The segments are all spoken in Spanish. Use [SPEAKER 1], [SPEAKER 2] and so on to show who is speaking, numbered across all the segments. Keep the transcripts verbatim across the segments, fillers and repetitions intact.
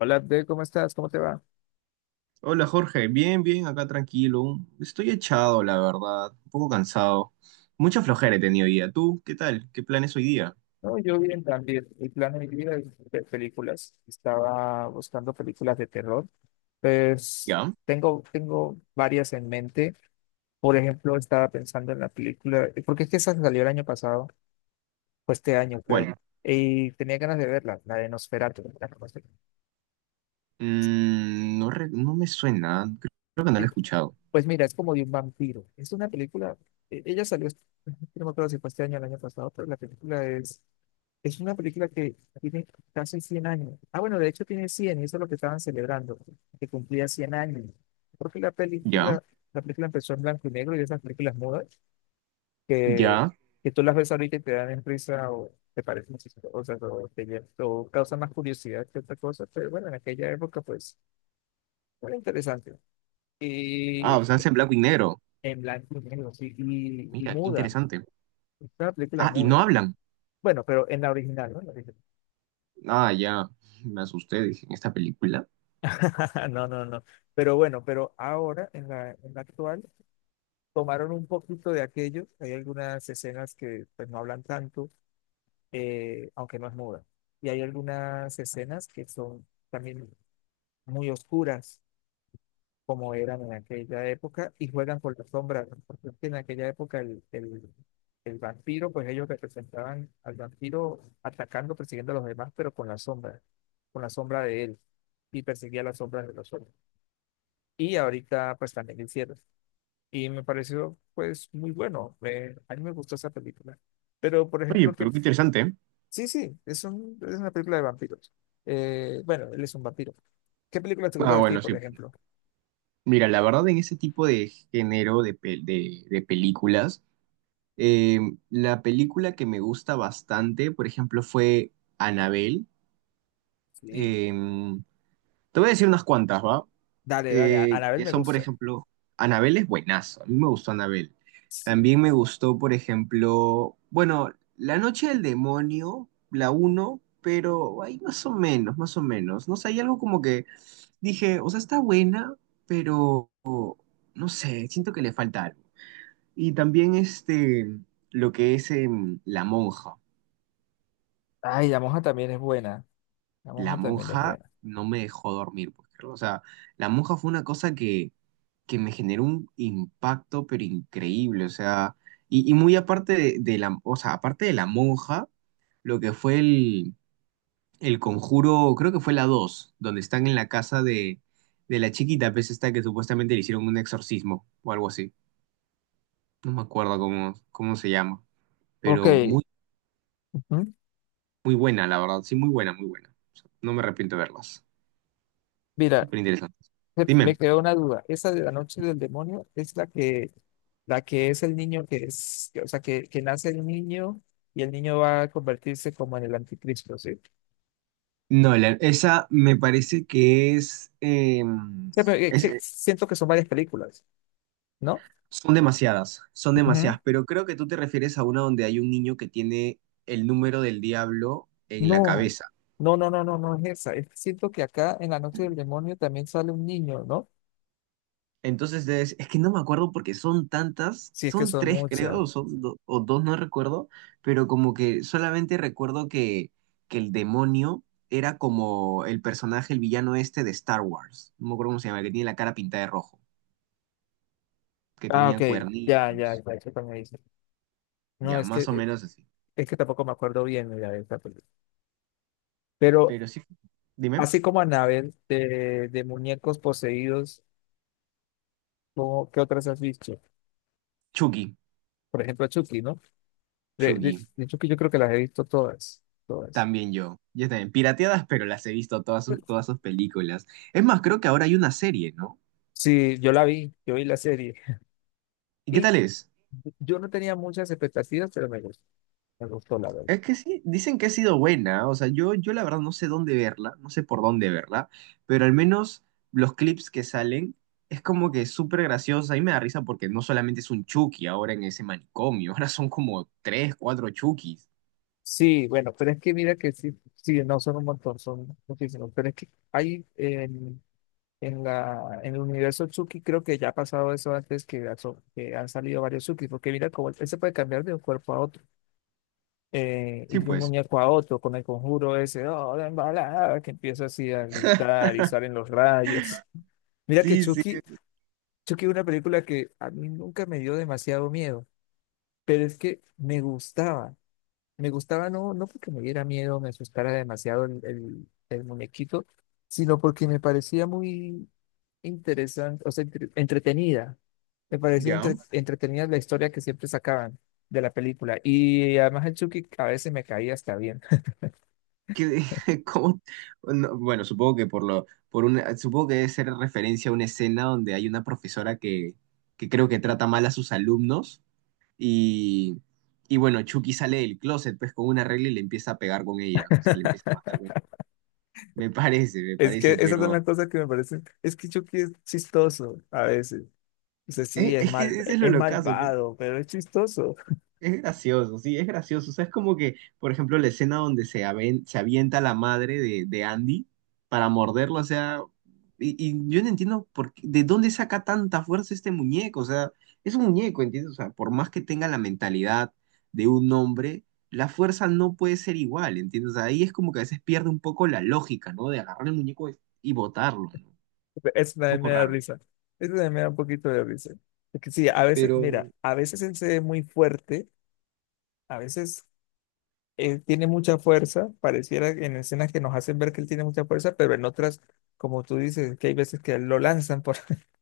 [SPEAKER 1] Hola, Abdel, ¿cómo estás? ¿Cómo te va?
[SPEAKER 2] Hola Jorge, bien, bien, acá tranquilo. Estoy echado, la verdad, un poco cansado. Mucha flojera he tenido hoy día. ¿Tú qué tal? ¿Qué planes hoy día?
[SPEAKER 1] No, yo bien también. El plan de mi vida es ver películas. Estaba buscando películas de terror. Pues
[SPEAKER 2] ¿Ya?
[SPEAKER 1] tengo, tengo varias en mente. Por ejemplo, estaba pensando en la película, porque es que esa salió el año pasado, o este año creo,
[SPEAKER 2] ¿Cuál?
[SPEAKER 1] y tenía ganas de verla, la de Nosferatu. ¿La conoces?
[SPEAKER 2] Mm, no, re- no me suena, creo creo que no lo he escuchado.
[SPEAKER 1] Pues mira, es como de un vampiro. Es una película, e- ella salió, este- no me acuerdo si fue este año o el año pasado, pero la película es, es una película que tiene casi cien años. Ah, bueno, de hecho tiene cien y eso es lo que estaban celebrando, que cumplía cien años. Porque la
[SPEAKER 2] ¿Ya?
[SPEAKER 1] película, la película empezó en blanco y negro y esas películas mudas que,
[SPEAKER 2] ¿Ya?
[SPEAKER 1] que tú las ves ahorita y te dan en risa o te parecen chistosas o, te, lle- o causan más curiosidad que otra cosa. Pero bueno, en aquella época pues era interesante.
[SPEAKER 2] Ah, o sea, es en blanco y negro.
[SPEAKER 1] En blanco y negro, sí, y, y
[SPEAKER 2] Mira, qué
[SPEAKER 1] muda.
[SPEAKER 2] interesante.
[SPEAKER 1] Es una película
[SPEAKER 2] Ah, y
[SPEAKER 1] muda.
[SPEAKER 2] no hablan.
[SPEAKER 1] Bueno, pero en la original, ¿no? En la original.
[SPEAKER 2] Ah, ya, me asusté, dije, ¿en esta película?
[SPEAKER 1] No, no, no. Pero bueno, pero ahora, en la, en la actual, tomaron un poquito de aquello. Hay algunas escenas que pues, no hablan tanto, eh, aunque no es muda. Y hay algunas escenas que son también muy oscuras. Como eran en aquella época y juegan con las sombras, ¿no? Porque es que en aquella época el, el, el vampiro, pues ellos representaban al vampiro atacando, persiguiendo a los demás, pero con la sombra, con la sombra de él y perseguía las sombras de los otros. Y ahorita pues también lo hicieron. Y me pareció pues muy bueno, me- a mí me gustó esa película. Pero por
[SPEAKER 2] Oye,
[SPEAKER 1] ejemplo que,
[SPEAKER 2] pero qué interesante, ¿eh?
[SPEAKER 1] sí, sí, es, un- es una película de vampiros. Eh, bueno, él es un vampiro. ¿Qué película te gusta
[SPEAKER 2] Ah,
[SPEAKER 1] de ti,
[SPEAKER 2] bueno,
[SPEAKER 1] por
[SPEAKER 2] sí.
[SPEAKER 1] ejemplo?
[SPEAKER 2] Mira, la verdad en ese tipo de género de, pel- de de películas. Eh, la película que me gusta bastante, por ejemplo, fue Anabel. Te
[SPEAKER 1] Sí.
[SPEAKER 2] voy a decir unas cuantas, ¿va?
[SPEAKER 1] Dale, dale, a
[SPEAKER 2] Eh,
[SPEAKER 1] Anabel
[SPEAKER 2] que
[SPEAKER 1] me
[SPEAKER 2] son, por
[SPEAKER 1] gusta.
[SPEAKER 2] ejemplo, Anabel es buenazo. A mí me gustó Anabel.
[SPEAKER 1] Sí. es-
[SPEAKER 2] También me gustó, por ejemplo, bueno, La Noche del Demonio, la uno, pero ahí más o menos, más o menos. No sé, hay algo como que dije, o sea, está buena, pero no sé, siento que le falta algo. Y también este, lo que es em, La Monja.
[SPEAKER 1] Ay, la moja también es buena. La
[SPEAKER 2] La
[SPEAKER 1] moja también es
[SPEAKER 2] Monja
[SPEAKER 1] buena.
[SPEAKER 2] no me dejó dormir, pues, creo. O sea, La Monja fue una cosa que, que me generó un impacto, pero increíble. O sea, y, y muy aparte de, de la, o sea, aparte de La Monja, lo que fue el, el conjuro, creo que fue la dos donde están en la casa de, de la chiquita, pues esta que supuestamente le hicieron un exorcismo o algo así. No me acuerdo cómo, cómo se llama,
[SPEAKER 1] Ok.
[SPEAKER 2] pero muy
[SPEAKER 1] Ujú.
[SPEAKER 2] muy buena, la verdad. Sí, muy buena, muy buena. O sea, no me arrepiento de verlas.
[SPEAKER 1] Mira,
[SPEAKER 2] Súper interesantes.
[SPEAKER 1] se- me
[SPEAKER 2] Dime.
[SPEAKER 1] quedó una duda. Esa de la noche del demonio es la que, la que es el niño que es, que- o sea, que, que nace el niño y el niño va a convertirse como en el anticristo, ¿sí?
[SPEAKER 2] Nolan, esa me parece que es, eh,
[SPEAKER 1] Sí, pero, eh,
[SPEAKER 2] es-
[SPEAKER 1] que
[SPEAKER 2] eh,
[SPEAKER 1] siento que son varias películas, ¿no?
[SPEAKER 2] son demasiadas, son
[SPEAKER 1] Ujú.
[SPEAKER 2] demasiadas, pero creo que tú te refieres a una donde hay un niño que tiene el número del diablo en la
[SPEAKER 1] No,
[SPEAKER 2] cabeza.
[SPEAKER 1] no, no, no, no, no es esa. Es que siento que acá en la noche del demonio también sale un niño, ¿no?
[SPEAKER 2] Entonces es, es que no me acuerdo porque son tantas,
[SPEAKER 1] Si es que
[SPEAKER 2] son
[SPEAKER 1] son
[SPEAKER 2] tres creo,
[SPEAKER 1] muchas.
[SPEAKER 2] o son do- o dos, no recuerdo, pero como que solamente recuerdo que, que el demonio era como el personaje, el villano este de Star Wars, no me acuerdo cómo se llama, que tiene la cara pintada de rojo, que
[SPEAKER 1] Ah, ok,
[SPEAKER 2] tenía
[SPEAKER 1] ya, ya,
[SPEAKER 2] cuernitos,
[SPEAKER 1] ya, eso también dice. No,
[SPEAKER 2] ya,
[SPEAKER 1] es que
[SPEAKER 2] más o
[SPEAKER 1] eh,
[SPEAKER 2] menos así.
[SPEAKER 1] es que tampoco me acuerdo bien, mira, de esta película. Pero
[SPEAKER 2] Pero sí, dime.
[SPEAKER 1] así como Annabelle, de, de muñecos poseídos, ¿cómo- ¿qué otras has visto?
[SPEAKER 2] Chucky,
[SPEAKER 1] Por ejemplo, Chucky, ¿no? De, de,
[SPEAKER 2] Chucky,
[SPEAKER 1] de Chucky yo creo que las he visto todas, todas.
[SPEAKER 2] también yo, yo también, pirateadas, pero las he visto todas sus, todas sus películas. Es más, creo que ahora hay una serie, ¿no?
[SPEAKER 1] Sí, yo la vi, yo vi la serie.
[SPEAKER 2] ¿Y qué
[SPEAKER 1] Y
[SPEAKER 2] tal es?
[SPEAKER 1] yo no tenía muchas expectativas, pero me gustó, me gustó la verdad.
[SPEAKER 2] Es que sí, dicen que ha sido buena, o sea, yo, yo la verdad no sé dónde verla, no sé por dónde verla, pero al menos los clips que salen es como que súper gracioso, a mí me da risa porque no solamente es un Chucky ahora en ese manicomio, ahora son como tres, cuatro Chuckys.
[SPEAKER 1] Sí, bueno, pero es que mira que sí, sí, no son un montón, son muchísimos. Pero es que hay, eh, en la, en el universo Tsuki creo que ya ha pasado eso antes que, ha so- que han salido varios Tsuki, porque mira cómo él se puede cambiar de un cuerpo a otro, eh, y
[SPEAKER 2] Sí,
[SPEAKER 1] de un
[SPEAKER 2] pues,
[SPEAKER 1] muñeco a otro, con el conjuro ese, oh, la embalada, que empieza así a gritar y salen los rayos. Mira que
[SPEAKER 2] sí, sí,
[SPEAKER 1] Chucky Chucky es una película que a mí nunca me dio demasiado miedo, pero es que me gustaba, me gustaba no, no porque me diera miedo, me asustara demasiado el, el el muñequito, sino porque me parecía muy interesante, o sea, entre- entretenida. Me parecía
[SPEAKER 2] ya.
[SPEAKER 1] entre- entretenida la historia que siempre sacaban de la película. Y además el Chucky a veces me caía hasta bien.
[SPEAKER 2] Que, ¿cómo? No, bueno, supongo que por lo, por una, supongo que debe ser referencia a una escena donde hay una profesora que, que creo que trata mal a sus alumnos. Y, y bueno, Chucky sale del closet pues con una regla y le empieza a pegar con ella. O sea, le empieza a matar con... Me parece, me
[SPEAKER 1] Es que
[SPEAKER 2] parece,
[SPEAKER 1] esas son
[SPEAKER 2] pero...
[SPEAKER 1] las cosas que me parecen. Es que Chucky es chistoso a veces. O sea, sí,
[SPEAKER 2] Es,
[SPEAKER 1] es
[SPEAKER 2] es que
[SPEAKER 1] mal,
[SPEAKER 2] ese es lo
[SPEAKER 1] es
[SPEAKER 2] locazo.
[SPEAKER 1] malvado, pero es chistoso.
[SPEAKER 2] Es gracioso, sí, es gracioso. O sea, es como que, por ejemplo, la escena donde se, aven- se avienta la madre de, de Andy para morderlo, o sea, y, y yo no entiendo por qué- de dónde saca tanta fuerza este muñeco, o sea, es un muñeco, ¿entiendes? O sea, por más que tenga la mentalidad de un hombre, la fuerza no puede ser igual, ¿entiendes? O sea, ahí es como que a veces pierde un poco la lógica, ¿no? De agarrar el muñeco y botarlo, ¿no? Un
[SPEAKER 1] Eso también
[SPEAKER 2] poco
[SPEAKER 1] me da
[SPEAKER 2] raro.
[SPEAKER 1] risa. Eso también me da un poquito de risa. Es que sí, a veces,
[SPEAKER 2] Pero
[SPEAKER 1] mira, a veces él se ve muy fuerte, a veces él tiene mucha fuerza, pareciera que en escenas que nos hacen ver que él tiene mucha fuerza, pero en otras, como tú dices, que hay veces que lo lanzan por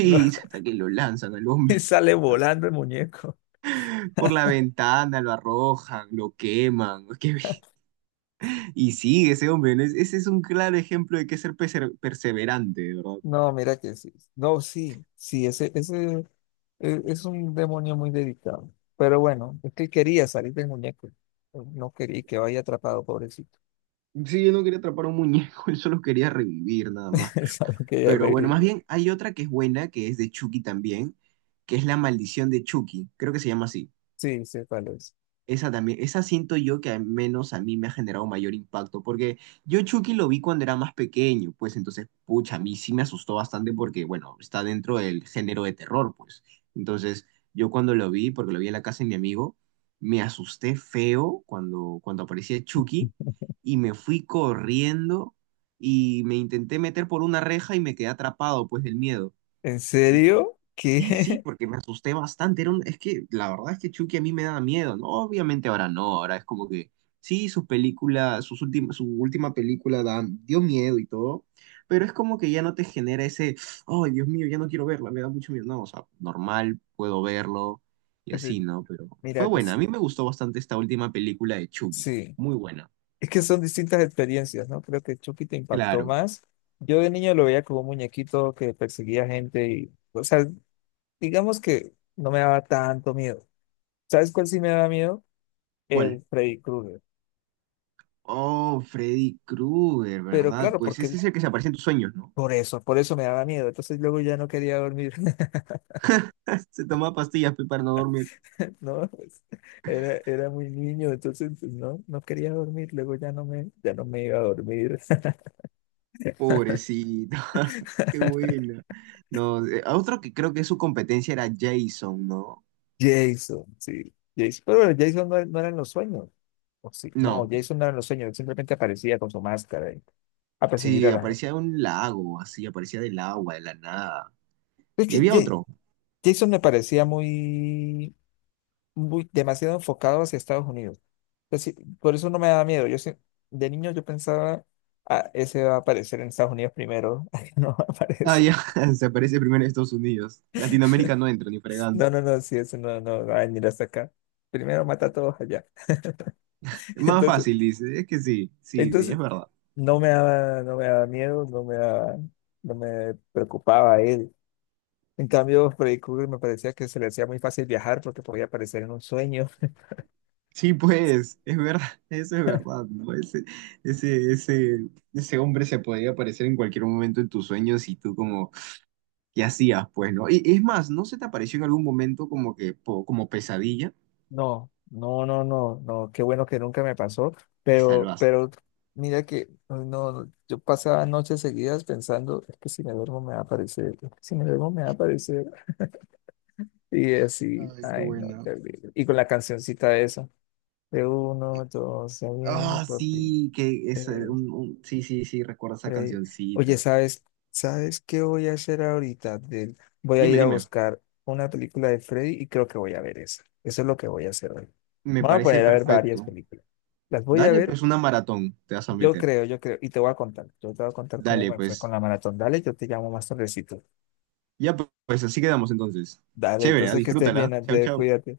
[SPEAKER 1] lo-
[SPEAKER 2] hasta que lo lanzan al
[SPEAKER 1] y
[SPEAKER 2] hombre,
[SPEAKER 1] sale volando el muñeco.
[SPEAKER 2] por la ventana, lo arrojan, lo queman. Que... y sí, ese hombre, ¿no? Es... ese es un claro ejemplo de que ser perse- perseverante, de verdad.
[SPEAKER 1] No, mira que sí. No, sí, sí, ese, ese eh, es un demonio muy dedicado. Pero bueno, es que él quería salir del muñeco. No quería que vaya atrapado, pobrecito.
[SPEAKER 2] Sí, yo no quería atrapar a un muñeco, yo solo quería revivir nada más. Pero,
[SPEAKER 1] Eso es lo que ella
[SPEAKER 2] pero
[SPEAKER 1] le-
[SPEAKER 2] bueno,
[SPEAKER 1] dice.
[SPEAKER 2] más bien hay otra que es buena, que es de Chucky también, que es La Maldición de Chucky, creo que se llama así.
[SPEAKER 1] Sí, sí, cuál es.
[SPEAKER 2] Esa también, esa siento yo que al menos a mí me ha generado mayor impacto, porque yo Chucky lo vi cuando era más pequeño, pues entonces, pucha, a mí sí me asustó bastante porque, bueno, está dentro del género de terror, pues. Entonces, yo cuando lo vi, porque lo vi en la casa de mi amigo, me asusté feo cuando, cuando aparecía Chucky y me fui corriendo y me intenté meter por una reja y me quedé atrapado, pues, del miedo.
[SPEAKER 1] ¿En serio?
[SPEAKER 2] Y sí,
[SPEAKER 1] ¿Qué?
[SPEAKER 2] porque me asusté bastante. Era un- es que la verdad es que Chucky a mí me da miedo, ¿no? Obviamente ahora no, ahora es como que sí, sus películas, sus últimas, su última película dan- dio miedo y todo, pero es como que ya no te genera ese, oh, Dios mío, ya no quiero verla, me da mucho miedo. No, o sea, normal, puedo verlo y así, ¿no? Pero fue
[SPEAKER 1] Mira,
[SPEAKER 2] buena, a
[SPEAKER 1] dice.
[SPEAKER 2] mí me gustó bastante esta última película de Chucky,
[SPEAKER 1] Sí.
[SPEAKER 2] muy buena.
[SPEAKER 1] Es que son distintas experiencias, ¿no? Creo que Chucky te impactó
[SPEAKER 2] Claro,
[SPEAKER 1] más. Yo de niño lo veía como un muñequito que perseguía gente y, o sea, digamos que no me daba tanto miedo. ¿Sabes cuál sí me daba miedo?
[SPEAKER 2] ¿cuál?
[SPEAKER 1] El Freddy Krueger.
[SPEAKER 2] Oh, Freddy Krueger,
[SPEAKER 1] Pero
[SPEAKER 2] ¿verdad?
[SPEAKER 1] claro,
[SPEAKER 2] Pues
[SPEAKER 1] porque
[SPEAKER 2] ese
[SPEAKER 1] él-
[SPEAKER 2] es el que se aparece en tus sueños, ¿no?
[SPEAKER 1] por eso, por eso me daba miedo. Entonces luego ya no quería dormir,
[SPEAKER 2] Se toma pastillas pe, para no dormir.
[SPEAKER 1] ¿no? Pues, era, era muy niño, entonces pues, no, no quería dormir. Luego ya no me, ya no me iba a dormir.
[SPEAKER 2] Pobrecito. Qué bueno. No, eh, a otro que creo que su competencia era Jason, ¿no?
[SPEAKER 1] Jason, sí, Jason. Pero bueno, Jason no, no eran los sueños. O sí, no,
[SPEAKER 2] No,
[SPEAKER 1] Jason no eran los sueños, él simplemente aparecía con su máscara y- a perseguir
[SPEAKER 2] sí,
[SPEAKER 1] a la gente.
[SPEAKER 2] aparecía de un lago, así, aparecía del agua, de la nada.
[SPEAKER 1] Es
[SPEAKER 2] Y
[SPEAKER 1] que
[SPEAKER 2] había
[SPEAKER 1] Ja-
[SPEAKER 2] otro.
[SPEAKER 1] Jason me parecía muy, muy demasiado enfocado hacia Estados Unidos. Entonces, sí, por eso no me daba miedo. Yo sí- de niño yo pensaba, ah, ese va a aparecer en Estados Unidos primero. No
[SPEAKER 2] Ah, ya,
[SPEAKER 1] aparece.
[SPEAKER 2] se aparece primero en Estados Unidos. Latinoamérica no entra ni
[SPEAKER 1] No,
[SPEAKER 2] fregando.
[SPEAKER 1] no, no, sí, ese no, no va a venir hasta acá. Primero mata a todos allá.
[SPEAKER 2] Más
[SPEAKER 1] Entonces,
[SPEAKER 2] fácil, dice. Es que sí, sí, sí, es
[SPEAKER 1] entonces
[SPEAKER 2] verdad.
[SPEAKER 1] no me daba, no me daba miedo, no me daba- no me preocupaba él. En cambio, Freddy Krueger me parecía que se le hacía muy fácil viajar porque podía aparecer en un sueño.
[SPEAKER 2] Sí, pues, es verdad, eso es verdad, ¿no? Ese, ese, ese, ese hombre se podía aparecer en cualquier momento en tus sueños y tú como... ¿Qué hacías, pues, no? Y es más, ¿no se te apareció en algún momento como que, po- como pesadilla?
[SPEAKER 1] No, no, no, no, no, qué bueno que nunca me pasó,
[SPEAKER 2] Te
[SPEAKER 1] pero,
[SPEAKER 2] salvaste.
[SPEAKER 1] pero mira que ay, no, yo pasaba noches seguidas pensando, es que si me duermo me va a aparecer, es que si me duermo me va a aparecer, y así,
[SPEAKER 2] Ay, qué
[SPEAKER 1] ay no,
[SPEAKER 2] bueno.
[SPEAKER 1] terrible. Y con la cancioncita esa, de uno, dos, se viene
[SPEAKER 2] Ah,
[SPEAKER 1] por ti.
[SPEAKER 2] sí, que es eh, un, un- sí, sí, sí, recuerdo esa
[SPEAKER 1] Freddy. Oye,
[SPEAKER 2] cancioncita.
[SPEAKER 1] ¿sabes? ¿Sabes qué voy a hacer ahorita? Del- Voy a
[SPEAKER 2] Dime,
[SPEAKER 1] ir a
[SPEAKER 2] dime.
[SPEAKER 1] buscar una película de Freddy y creo que voy a ver esa. Eso es lo que voy a hacer hoy.
[SPEAKER 2] Me
[SPEAKER 1] Me voy a
[SPEAKER 2] parece
[SPEAKER 1] poner a ver varias
[SPEAKER 2] perfecto.
[SPEAKER 1] películas. Las voy a
[SPEAKER 2] Dale,
[SPEAKER 1] ver,
[SPEAKER 2] pues, una maratón te vas a
[SPEAKER 1] yo
[SPEAKER 2] meter.
[SPEAKER 1] creo, yo creo. Y te voy a contar. Yo te voy a contar cómo
[SPEAKER 2] Dale,
[SPEAKER 1] me fue con
[SPEAKER 2] pues.
[SPEAKER 1] la maratón. Dale, yo te llamo más tardecito.
[SPEAKER 2] Ya, pues, así quedamos entonces.
[SPEAKER 1] Dale,
[SPEAKER 2] Chévere, ¿ah?
[SPEAKER 1] entonces que estés
[SPEAKER 2] Disfrútala.
[SPEAKER 1] bien,
[SPEAKER 2] Chau,
[SPEAKER 1] Andrés,
[SPEAKER 2] chau.
[SPEAKER 1] cuídate.